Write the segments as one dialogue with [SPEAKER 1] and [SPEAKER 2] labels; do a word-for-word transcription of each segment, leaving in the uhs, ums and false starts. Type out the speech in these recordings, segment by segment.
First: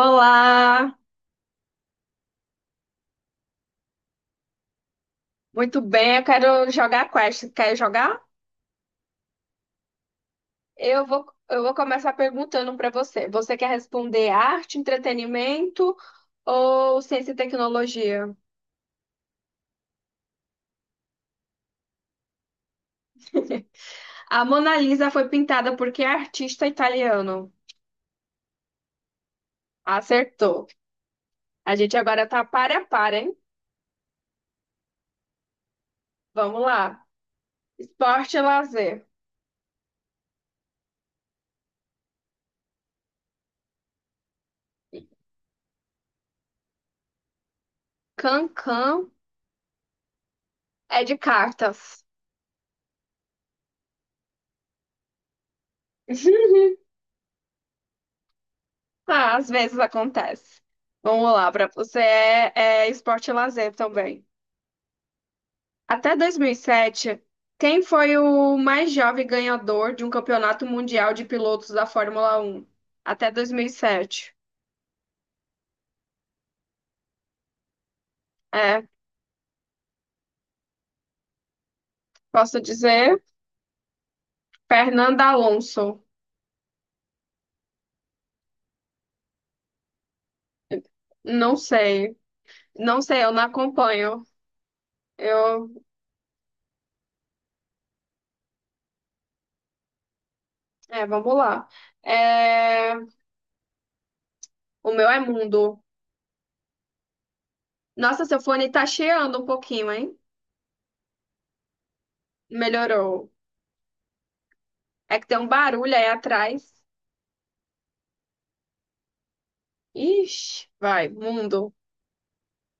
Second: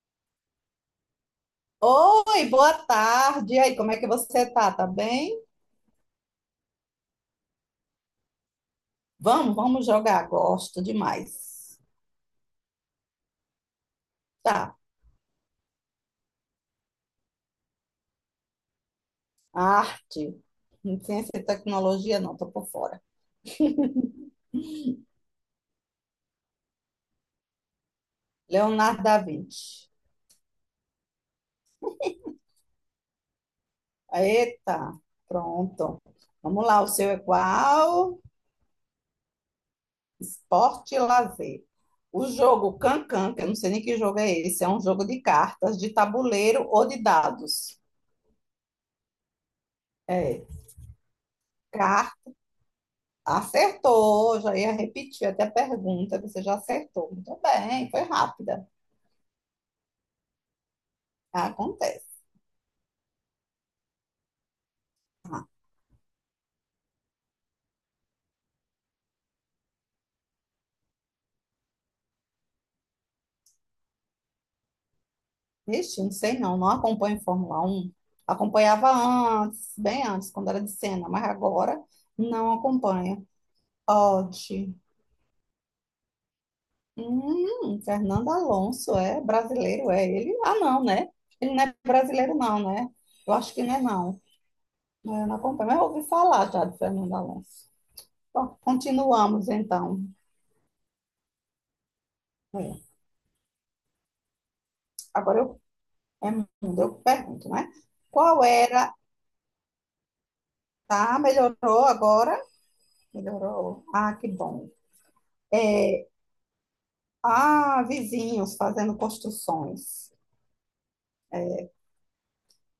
[SPEAKER 1] Olá,
[SPEAKER 2] Oi, boa tarde. E aí, como é que você tá? Tá bem?
[SPEAKER 1] muito bem. Eu quero jogar quest. Quer jogar?
[SPEAKER 2] Vamos, vamos jogar. Gosto
[SPEAKER 1] Eu vou, eu vou
[SPEAKER 2] demais.
[SPEAKER 1] começar perguntando para você. Você quer responder
[SPEAKER 2] Tá.
[SPEAKER 1] arte, entretenimento ou ciência e tecnologia?
[SPEAKER 2] Arte, ciência e tecnologia, não, tô por fora.
[SPEAKER 1] A Mona Lisa foi pintada por que artista italiano?
[SPEAKER 2] Leonardo da Vinci.
[SPEAKER 1] Acertou. A gente agora tá para a par, hein?
[SPEAKER 2] Eita, pronto.
[SPEAKER 1] Vamos
[SPEAKER 2] Vamos lá, o
[SPEAKER 1] lá.
[SPEAKER 2] seu é qual?
[SPEAKER 1] Esporte e lazer.
[SPEAKER 2] Esporte e lazer. O jogo Cancan, que eu não sei nem que jogo é esse, é um jogo de cartas, de tabuleiro ou de dados.
[SPEAKER 1] Can-can
[SPEAKER 2] É.
[SPEAKER 1] é de cartas.
[SPEAKER 2] Acertou, já ia repetir até a pergunta, você já acertou. Muito bem, foi rápida.
[SPEAKER 1] Ah, às vezes acontece. Vamos lá, para você
[SPEAKER 2] Acontece.
[SPEAKER 1] é, é esporte e lazer também. Até dois mil e sete, quem foi o mais jovem ganhador de um campeonato mundial de pilotos da Fórmula Um? Até dois mil e sete.
[SPEAKER 2] Ixi, não sei não, não acompanho Fórmula Um.
[SPEAKER 1] É,
[SPEAKER 2] Acompanhava antes, bem antes, quando era de cena, mas agora não
[SPEAKER 1] posso dizer,
[SPEAKER 2] acompanho. Odd.
[SPEAKER 1] Fernando Alonso.
[SPEAKER 2] Hum, Fernando Alonso é brasileiro, é ele? Ah, não, né? Ele
[SPEAKER 1] Não
[SPEAKER 2] não é
[SPEAKER 1] sei.
[SPEAKER 2] brasileiro, não, né?
[SPEAKER 1] Não sei, eu
[SPEAKER 2] Eu
[SPEAKER 1] não
[SPEAKER 2] acho que não é, não.
[SPEAKER 1] acompanho.
[SPEAKER 2] Eu não acompanho,
[SPEAKER 1] Eu,
[SPEAKER 2] mas eu ouvi falar já de Fernando Alonso. Bom, continuamos então.
[SPEAKER 1] é, vamos lá. É,
[SPEAKER 2] É.
[SPEAKER 1] o meu é
[SPEAKER 2] Agora eu
[SPEAKER 1] mundo.
[SPEAKER 2] é mundo, eu pergunto, né?
[SPEAKER 1] Nossa, seu
[SPEAKER 2] Qual
[SPEAKER 1] fone tá
[SPEAKER 2] era?
[SPEAKER 1] cheando um pouquinho, hein?
[SPEAKER 2] Tá, melhorou agora?
[SPEAKER 1] Melhorou.
[SPEAKER 2] Melhorou. Ah, que bom.
[SPEAKER 1] É que tem um barulho aí atrás.
[SPEAKER 2] Ah, vizinhos fazendo construções.
[SPEAKER 1] Ixi, vai, mundo.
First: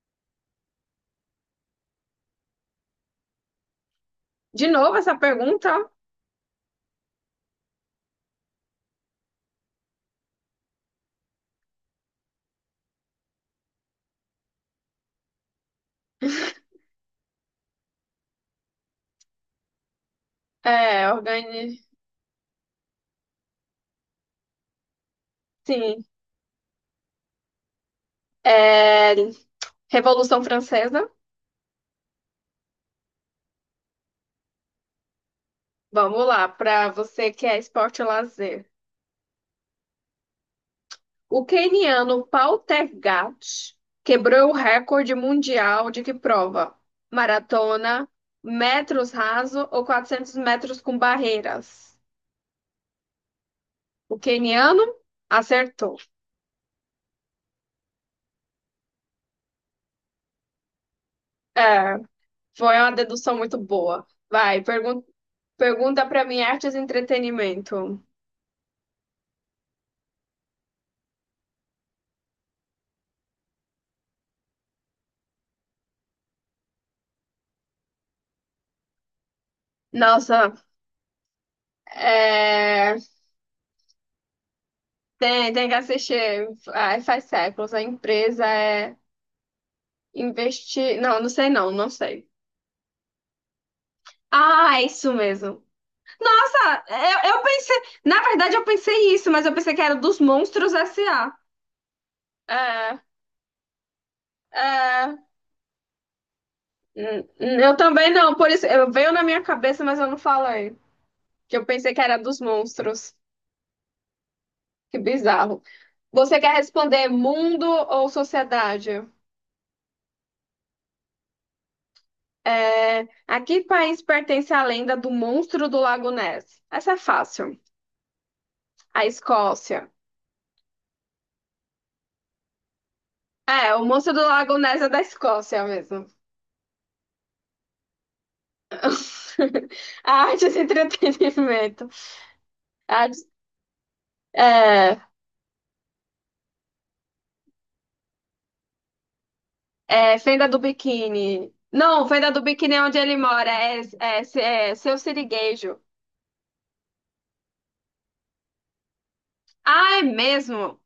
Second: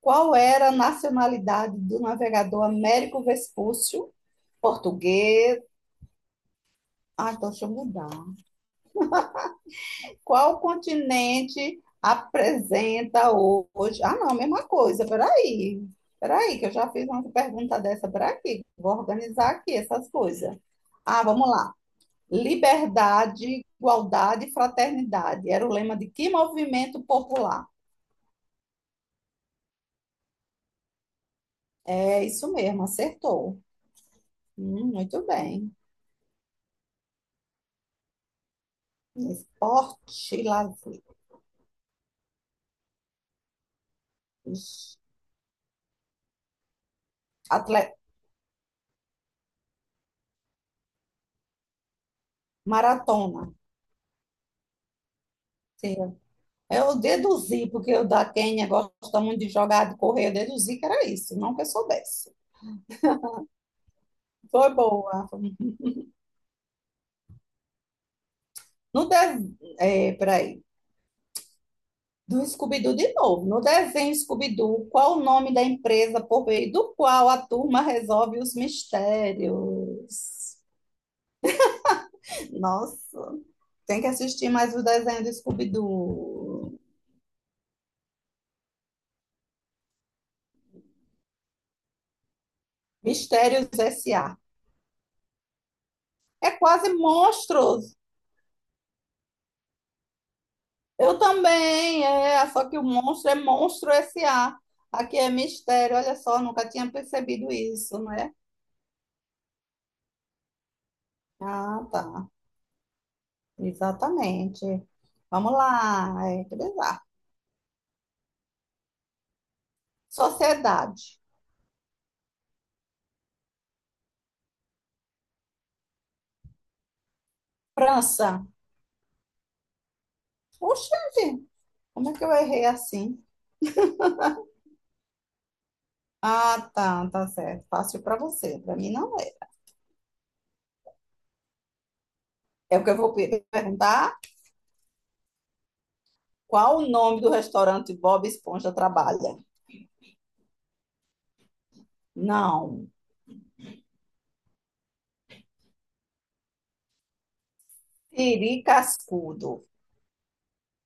[SPEAKER 2] Qual era a nacionalidade do navegador Américo Vespúcio?
[SPEAKER 1] De novo essa
[SPEAKER 2] Português.
[SPEAKER 1] pergunta?
[SPEAKER 2] Ah, então deixa eu mudar. Qual continente apresenta hoje? Ah, não, mesma coisa. Peraí. Peraí, que eu já fiz uma pergunta dessa por aqui. Vou organizar aqui essas coisas.
[SPEAKER 1] É,
[SPEAKER 2] Ah, vamos lá.
[SPEAKER 1] organi...
[SPEAKER 2] Liberdade, igualdade e fraternidade. Era o lema
[SPEAKER 1] Sim.
[SPEAKER 2] de que movimento popular?
[SPEAKER 1] É, Revolução Francesa.
[SPEAKER 2] É isso mesmo, acertou. Hum, muito bem.
[SPEAKER 1] Vamos lá, para você que é esporte e lazer.
[SPEAKER 2] Esporte e lazer.
[SPEAKER 1] O queniano Pautergat quebrou o
[SPEAKER 2] Ixi,
[SPEAKER 1] recorde mundial de que prova?
[SPEAKER 2] atle-
[SPEAKER 1] Maratona, metros raso ou quatrocentos metros com barreiras?
[SPEAKER 2] maratona.
[SPEAKER 1] O queniano acertou.
[SPEAKER 2] Sim. Eu deduzi, porque o da Quênia gosta muito de jogar, de correr, eu deduzi que era isso, não que eu
[SPEAKER 1] É,
[SPEAKER 2] soubesse.
[SPEAKER 1] foi uma dedução muito boa. Vai,
[SPEAKER 2] Foi
[SPEAKER 1] pergun-
[SPEAKER 2] boa.
[SPEAKER 1] pergunta para mim, artes e entretenimento.
[SPEAKER 2] No de... É, peraí. Do Scooby-Doo de novo. No desenho Scooby-Doo, qual o nome da empresa por meio do qual a turma resolve os
[SPEAKER 1] Nossa,
[SPEAKER 2] mistérios?
[SPEAKER 1] é,
[SPEAKER 2] Nossa, tem que assistir mais o desenho do
[SPEAKER 1] Tem, tem que assistir.
[SPEAKER 2] Scooby-Doo.
[SPEAKER 1] Ai, faz séculos. A empresa é investir. Não, não sei não, não sei.
[SPEAKER 2] Mistérios S A.
[SPEAKER 1] Ah, é isso mesmo.
[SPEAKER 2] É
[SPEAKER 1] Nossa,
[SPEAKER 2] quase
[SPEAKER 1] eu, eu pensei.
[SPEAKER 2] monstros.
[SPEAKER 1] Na verdade, eu pensei isso, mas eu pensei que era dos Monstros S
[SPEAKER 2] Eu
[SPEAKER 1] a.
[SPEAKER 2] também, é. Só que o
[SPEAKER 1] É,
[SPEAKER 2] monstro é monstro S A.
[SPEAKER 1] é.
[SPEAKER 2] Aqui é mistério. Olha só, nunca tinha
[SPEAKER 1] Hum,
[SPEAKER 2] percebido
[SPEAKER 1] hum, Eu
[SPEAKER 2] isso,
[SPEAKER 1] também
[SPEAKER 2] não é?
[SPEAKER 1] não, por isso. Eu veio na minha cabeça, mas eu não falei. Que eu
[SPEAKER 2] Ah,
[SPEAKER 1] pensei que era
[SPEAKER 2] tá.
[SPEAKER 1] dos monstros.
[SPEAKER 2] Exatamente.
[SPEAKER 1] Que
[SPEAKER 2] Vamos
[SPEAKER 1] bizarro.
[SPEAKER 2] lá.
[SPEAKER 1] Você
[SPEAKER 2] É,
[SPEAKER 1] quer
[SPEAKER 2] que bizarro.
[SPEAKER 1] responder mundo ou sociedade?
[SPEAKER 2] Sociedade.
[SPEAKER 1] É, a que país pertence a lenda do monstro do Lago Ness? Essa é fácil.
[SPEAKER 2] França.
[SPEAKER 1] A Escócia.
[SPEAKER 2] Oxente, como é que eu errei assim?
[SPEAKER 1] É, o monstro do Lago Ness é da Escócia mesmo.
[SPEAKER 2] Ah, tá, tá certo. Fácil para você, para mim não é.
[SPEAKER 1] A arte e entretenimento.
[SPEAKER 2] É porque eu vou
[SPEAKER 1] Artes-
[SPEAKER 2] pe- perguntar
[SPEAKER 1] é,
[SPEAKER 2] qual o nome do restaurante Bob Esponja trabalha.
[SPEAKER 1] é, Fenda do Biquíni. Não, Fenda do Biquíni é
[SPEAKER 2] Não,
[SPEAKER 1] onde ele mora. É, é, é Seu Siriguejo.
[SPEAKER 2] Siri Cascudo.
[SPEAKER 1] Ah, é mesmo?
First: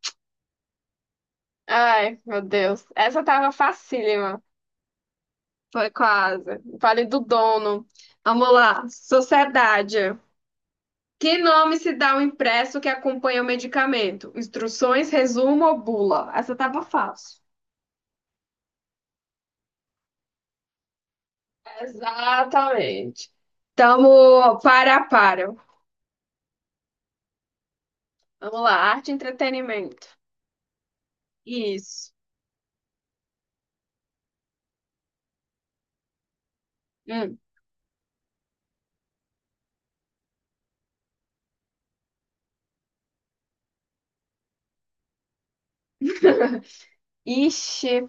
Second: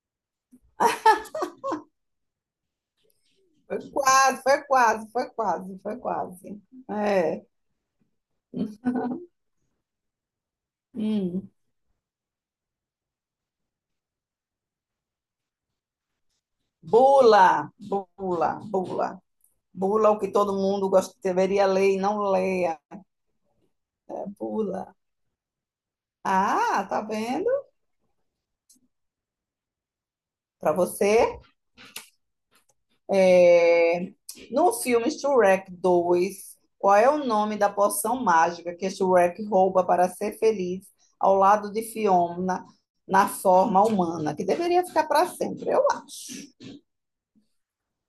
[SPEAKER 1] Ai, meu Deus. Essa tava
[SPEAKER 2] Foi
[SPEAKER 1] facílima.
[SPEAKER 2] quase, foi quase, foi quase,
[SPEAKER 1] Foi
[SPEAKER 2] foi
[SPEAKER 1] quase.
[SPEAKER 2] quase.
[SPEAKER 1] Vale do
[SPEAKER 2] É.
[SPEAKER 1] dono. Vamos lá. Sociedade. Que
[SPEAKER 2] Hum.
[SPEAKER 1] nome se dá ao impresso que acompanha o medicamento? Instruções, resumo ou bula? Essa tava fácil.
[SPEAKER 2] Bula, bula, bula. Bula o que todo mundo gosta, deveria ler e não leia.
[SPEAKER 1] Exatamente. Tamo
[SPEAKER 2] Bula.
[SPEAKER 1] para a para.
[SPEAKER 2] Ah, tá vendo?
[SPEAKER 1] Vamos lá, arte e entretenimento.
[SPEAKER 2] Para você
[SPEAKER 1] Isso.
[SPEAKER 2] é, no filme Shrek dois, qual é o
[SPEAKER 1] Hum.
[SPEAKER 2] nome da poção mágica que Shrek rouba para ser feliz ao lado de Fiona na forma humana, que deveria ficar para sempre? Eu acho.
[SPEAKER 1] Ixi.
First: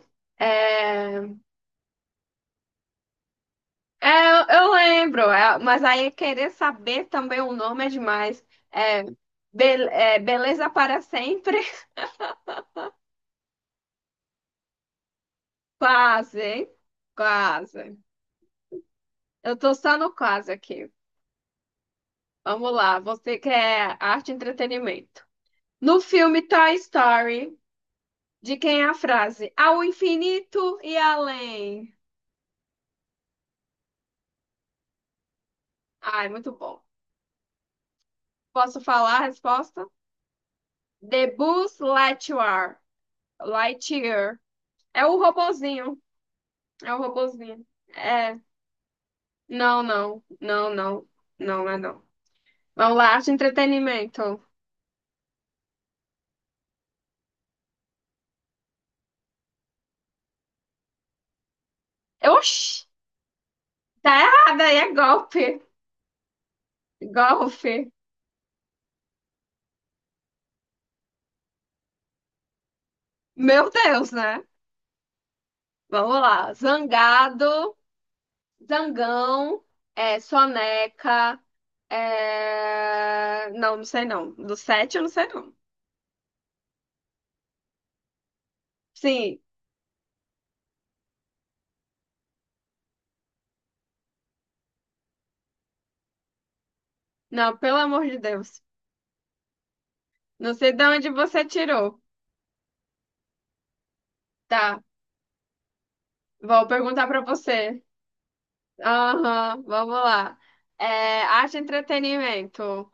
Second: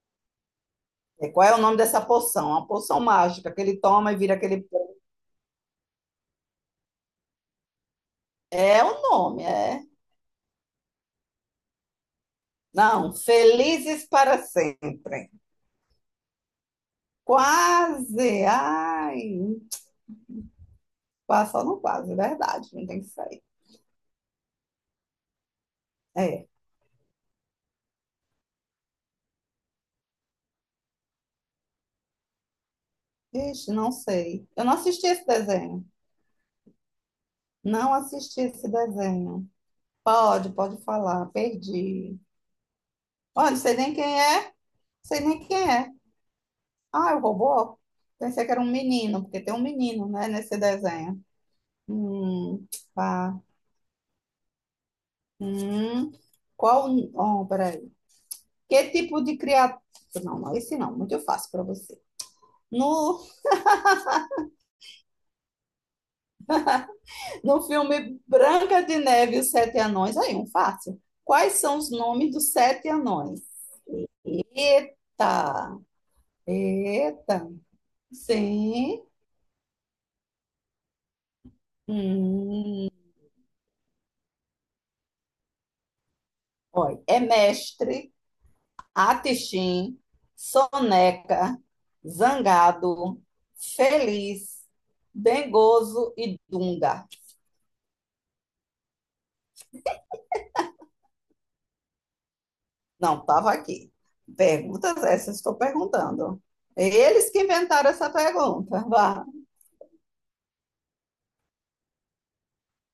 [SPEAKER 2] É,
[SPEAKER 1] É...
[SPEAKER 2] qual é o nome dessa poção? A poção mágica que ele
[SPEAKER 1] É,
[SPEAKER 2] toma e vira aquele.
[SPEAKER 1] eu lembro, é, mas aí querer saber também o nome é demais.
[SPEAKER 2] É o
[SPEAKER 1] É,
[SPEAKER 2] nome, é.
[SPEAKER 1] be- é, beleza para sempre?
[SPEAKER 2] Não, felizes para sempre.
[SPEAKER 1] Quase, hein? Quase.
[SPEAKER 2] Quase. Ai,
[SPEAKER 1] Eu tô só no quase aqui.
[SPEAKER 2] passou no quase, é verdade,
[SPEAKER 1] Vamos
[SPEAKER 2] não
[SPEAKER 1] lá,
[SPEAKER 2] tem que
[SPEAKER 1] você
[SPEAKER 2] sair.
[SPEAKER 1] quer arte e entretenimento. No filme
[SPEAKER 2] É.
[SPEAKER 1] Toy Story, de quem é a frase? Ao infinito e além.
[SPEAKER 2] Ixi, não sei. Eu não assisti esse desenho.
[SPEAKER 1] Ai, muito bom.
[SPEAKER 2] Não assisti esse
[SPEAKER 1] Posso falar a
[SPEAKER 2] desenho.
[SPEAKER 1] resposta?
[SPEAKER 2] Pode, pode falar.
[SPEAKER 1] The Buzz
[SPEAKER 2] Perdi.
[SPEAKER 1] Lightyear.
[SPEAKER 2] Olha, não sei nem quem
[SPEAKER 1] Lightyear.
[SPEAKER 2] é. Não
[SPEAKER 1] É o
[SPEAKER 2] sei nem quem é.
[SPEAKER 1] robozinho. É o
[SPEAKER 2] Ah, é o
[SPEAKER 1] robozinho.
[SPEAKER 2] robô?
[SPEAKER 1] É.
[SPEAKER 2] Pensei que era um menino, porque tem um
[SPEAKER 1] Não,
[SPEAKER 2] menino,
[SPEAKER 1] não.
[SPEAKER 2] né, nesse
[SPEAKER 1] Não, não.
[SPEAKER 2] desenho.
[SPEAKER 1] Não, não é não.
[SPEAKER 2] Hum,
[SPEAKER 1] Vamos lá, arte e
[SPEAKER 2] pá.
[SPEAKER 1] entretenimento.
[SPEAKER 2] Hum. Qual. Oh, peraí. Que tipo de criatura. Não, não, esse não. Muito fácil para você.
[SPEAKER 1] Oxi,
[SPEAKER 2] No,
[SPEAKER 1] tá errado aí, é golpe.
[SPEAKER 2] no
[SPEAKER 1] Golpe.
[SPEAKER 2] filme Branca de Neve e os Sete Anões, aí, um fácil. Quais são os nomes dos sete anões?
[SPEAKER 1] Meu Deus, né?
[SPEAKER 2] Eita!
[SPEAKER 1] Vamos lá.
[SPEAKER 2] Eita!
[SPEAKER 1] Zangado.
[SPEAKER 2] Sim.
[SPEAKER 1] Zangão, é, Soneca,
[SPEAKER 2] Hum,
[SPEAKER 1] é, não, não sei não. Do sete eu não sei não.
[SPEAKER 2] olha, é Mestre,
[SPEAKER 1] Sim,
[SPEAKER 2] Atixim, Soneca, Zangado, Feliz, Dengoso e Dunga.
[SPEAKER 1] não, pelo amor de Deus. Não sei de onde você tirou.
[SPEAKER 2] Não, estava aqui.
[SPEAKER 1] Tá,
[SPEAKER 2] Perguntas essas estou perguntando.
[SPEAKER 1] vou perguntar pra
[SPEAKER 2] Eles que
[SPEAKER 1] você.
[SPEAKER 2] inventaram essa pergunta. Vá.
[SPEAKER 1] Aham, vamos lá. É, arte e entretenimento.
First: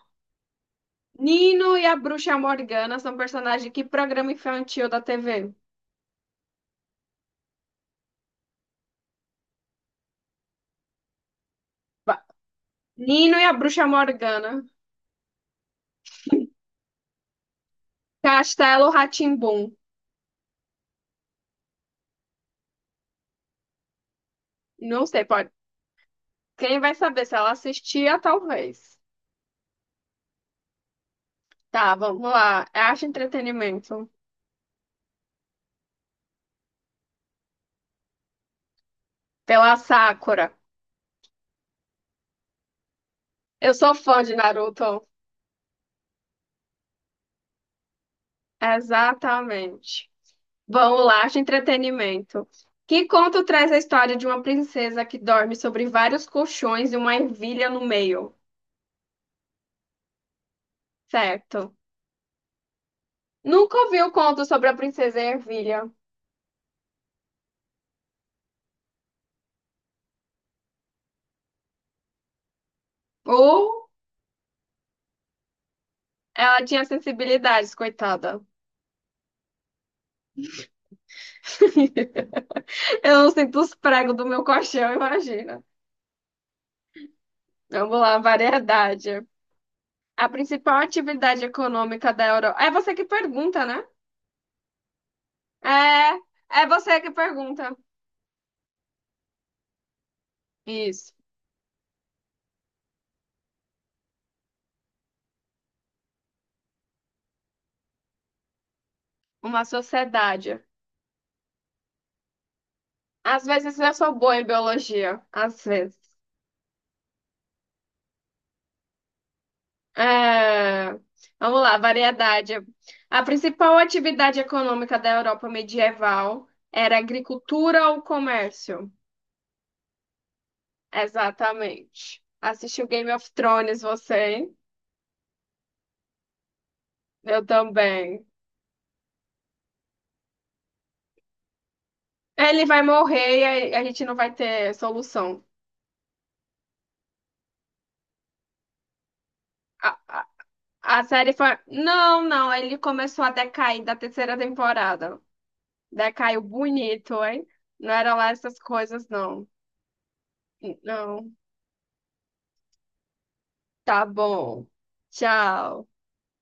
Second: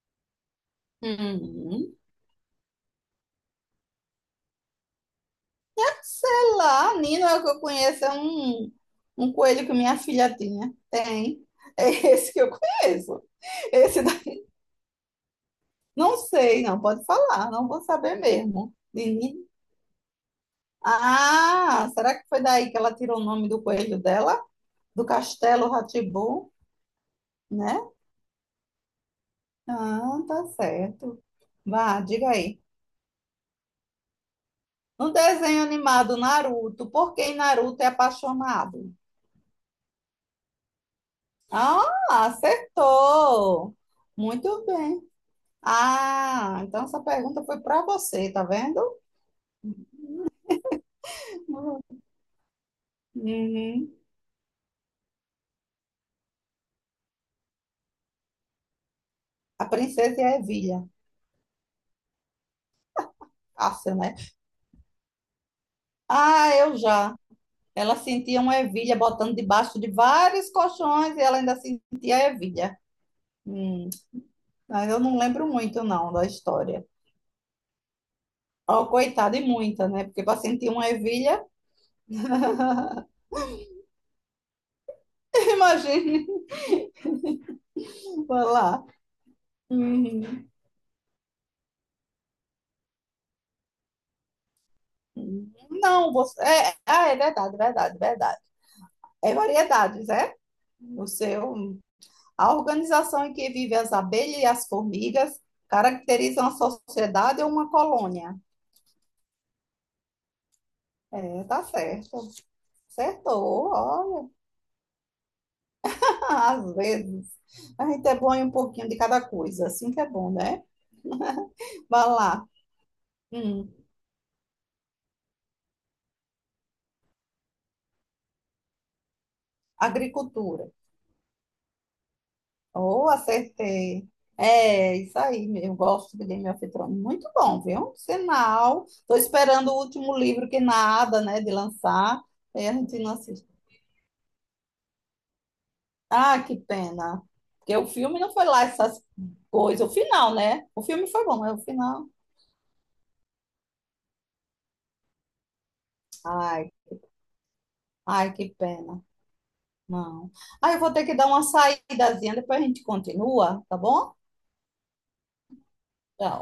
[SPEAKER 1] Nino e
[SPEAKER 2] Hum,
[SPEAKER 1] a Bruxa Morgana são personagens de que programa infantil da T V?
[SPEAKER 2] sei lá, Nino é o que eu conheço, é um, um coelho que minha filha tinha. Tem. É
[SPEAKER 1] Ba-
[SPEAKER 2] esse que eu conheço.
[SPEAKER 1] Nino e a Bruxa
[SPEAKER 2] Esse
[SPEAKER 1] Morgana.
[SPEAKER 2] Não sei, não pode falar, não vou saber mesmo.
[SPEAKER 1] Castelo rá.
[SPEAKER 2] Menina. Ah, será que foi daí que ela tirou o nome do coelho dela? Do
[SPEAKER 1] Não sei, pode.
[SPEAKER 2] Castelo Rá,
[SPEAKER 1] Quem vai saber se ela
[SPEAKER 2] né?
[SPEAKER 1] assistia, talvez.
[SPEAKER 2] Ah, tá certo.
[SPEAKER 1] Tá,
[SPEAKER 2] Vá,
[SPEAKER 1] vamos
[SPEAKER 2] diga aí.
[SPEAKER 1] lá. É arte e entretenimento.
[SPEAKER 2] No desenho animado Naruto, por que Naruto é apaixonado?
[SPEAKER 1] Pela Sakura.
[SPEAKER 2] Ah,
[SPEAKER 1] Eu
[SPEAKER 2] acertou.
[SPEAKER 1] sou fã de
[SPEAKER 2] Muito bem.
[SPEAKER 1] Naruto.
[SPEAKER 2] Ah, então essa pergunta foi para você, tá vendo?
[SPEAKER 1] Exatamente. Vamos lá, arte e entretenimento. Que conto traz a
[SPEAKER 2] Uhum.
[SPEAKER 1] história de uma princesa que dorme sobre vários colchões e uma ervilha no meio?
[SPEAKER 2] A princesa e a ervilha.
[SPEAKER 1] Certo. Nunca
[SPEAKER 2] Fácil,
[SPEAKER 1] ouvi o
[SPEAKER 2] né?
[SPEAKER 1] conto sobre a princesa e a ervilha.
[SPEAKER 2] Ah, eu já. Ela sentia uma ervilha botando debaixo de vários colchões e ela ainda sentia a ervilha.
[SPEAKER 1] Ou
[SPEAKER 2] Hum, mas eu não lembro muito, não, da
[SPEAKER 1] ela
[SPEAKER 2] história.
[SPEAKER 1] tinha sensibilidades, coitada.
[SPEAKER 2] Oh, coitada, e muita, né? Porque para sentir uma ervilha,
[SPEAKER 1] Eu não sinto os pregos do meu colchão, imagina.
[SPEAKER 2] imagine,
[SPEAKER 1] Vamos lá,
[SPEAKER 2] vai lá.
[SPEAKER 1] variedade. A
[SPEAKER 2] Uhum.
[SPEAKER 1] principal atividade econômica da Europa. É você que pergunta, né?
[SPEAKER 2] Não,
[SPEAKER 1] É,
[SPEAKER 2] você.
[SPEAKER 1] é
[SPEAKER 2] É,
[SPEAKER 1] você que
[SPEAKER 2] ah, é verdade,
[SPEAKER 1] pergunta.
[SPEAKER 2] verdade, verdade. É variedades, é? O
[SPEAKER 1] Isso.
[SPEAKER 2] seu, a organização em que vivem as abelhas e as formigas caracterizam a sociedade ou uma colônia.
[SPEAKER 1] Uma sociedade.
[SPEAKER 2] É, tá certo.
[SPEAKER 1] Às
[SPEAKER 2] Acertou,
[SPEAKER 1] vezes eu sou
[SPEAKER 2] olha.
[SPEAKER 1] boa em biologia. Às vezes.
[SPEAKER 2] Ah, às vezes. A gente é bom em um pouquinho de cada coisa, assim que é bom, né?
[SPEAKER 1] É, vamos lá,
[SPEAKER 2] Vai lá.
[SPEAKER 1] variedade. A
[SPEAKER 2] Hum,
[SPEAKER 1] principal atividade econômica da Europa medieval era a agricultura ou comércio?
[SPEAKER 2] agricultura.
[SPEAKER 1] Exatamente. Assistiu
[SPEAKER 2] Oh,
[SPEAKER 1] Game of Thrones,
[SPEAKER 2] acertei.
[SPEAKER 1] você, hein?
[SPEAKER 2] É, isso aí, eu gosto de Game of Thrones. Muito
[SPEAKER 1] Eu
[SPEAKER 2] bom, viu?
[SPEAKER 1] também.
[SPEAKER 2] Sinal. Estou esperando o último livro que nada, né, de lançar.
[SPEAKER 1] Ele
[SPEAKER 2] Aí a
[SPEAKER 1] vai
[SPEAKER 2] gente não
[SPEAKER 1] morrer
[SPEAKER 2] assiste.
[SPEAKER 1] e a a gente não vai ter solução.
[SPEAKER 2] Ah, que pena. Porque o filme não foi lá essas coisas. O final, né? O
[SPEAKER 1] A
[SPEAKER 2] filme foi
[SPEAKER 1] série
[SPEAKER 2] bom, mas
[SPEAKER 1] foi.
[SPEAKER 2] o final.
[SPEAKER 1] Não, não, ele começou a decair da terceira temporada. Decaiu
[SPEAKER 2] Ai,
[SPEAKER 1] bonito, hein? Não era lá
[SPEAKER 2] ai, que
[SPEAKER 1] essas
[SPEAKER 2] pena.
[SPEAKER 1] coisas, não.
[SPEAKER 2] Não. Ah, eu vou ter que dar
[SPEAKER 1] Não.
[SPEAKER 2] uma saídazinha, depois a gente continua, tá
[SPEAKER 1] Tá
[SPEAKER 2] bom?
[SPEAKER 1] bom. Tchau.
[SPEAKER 2] Tchau.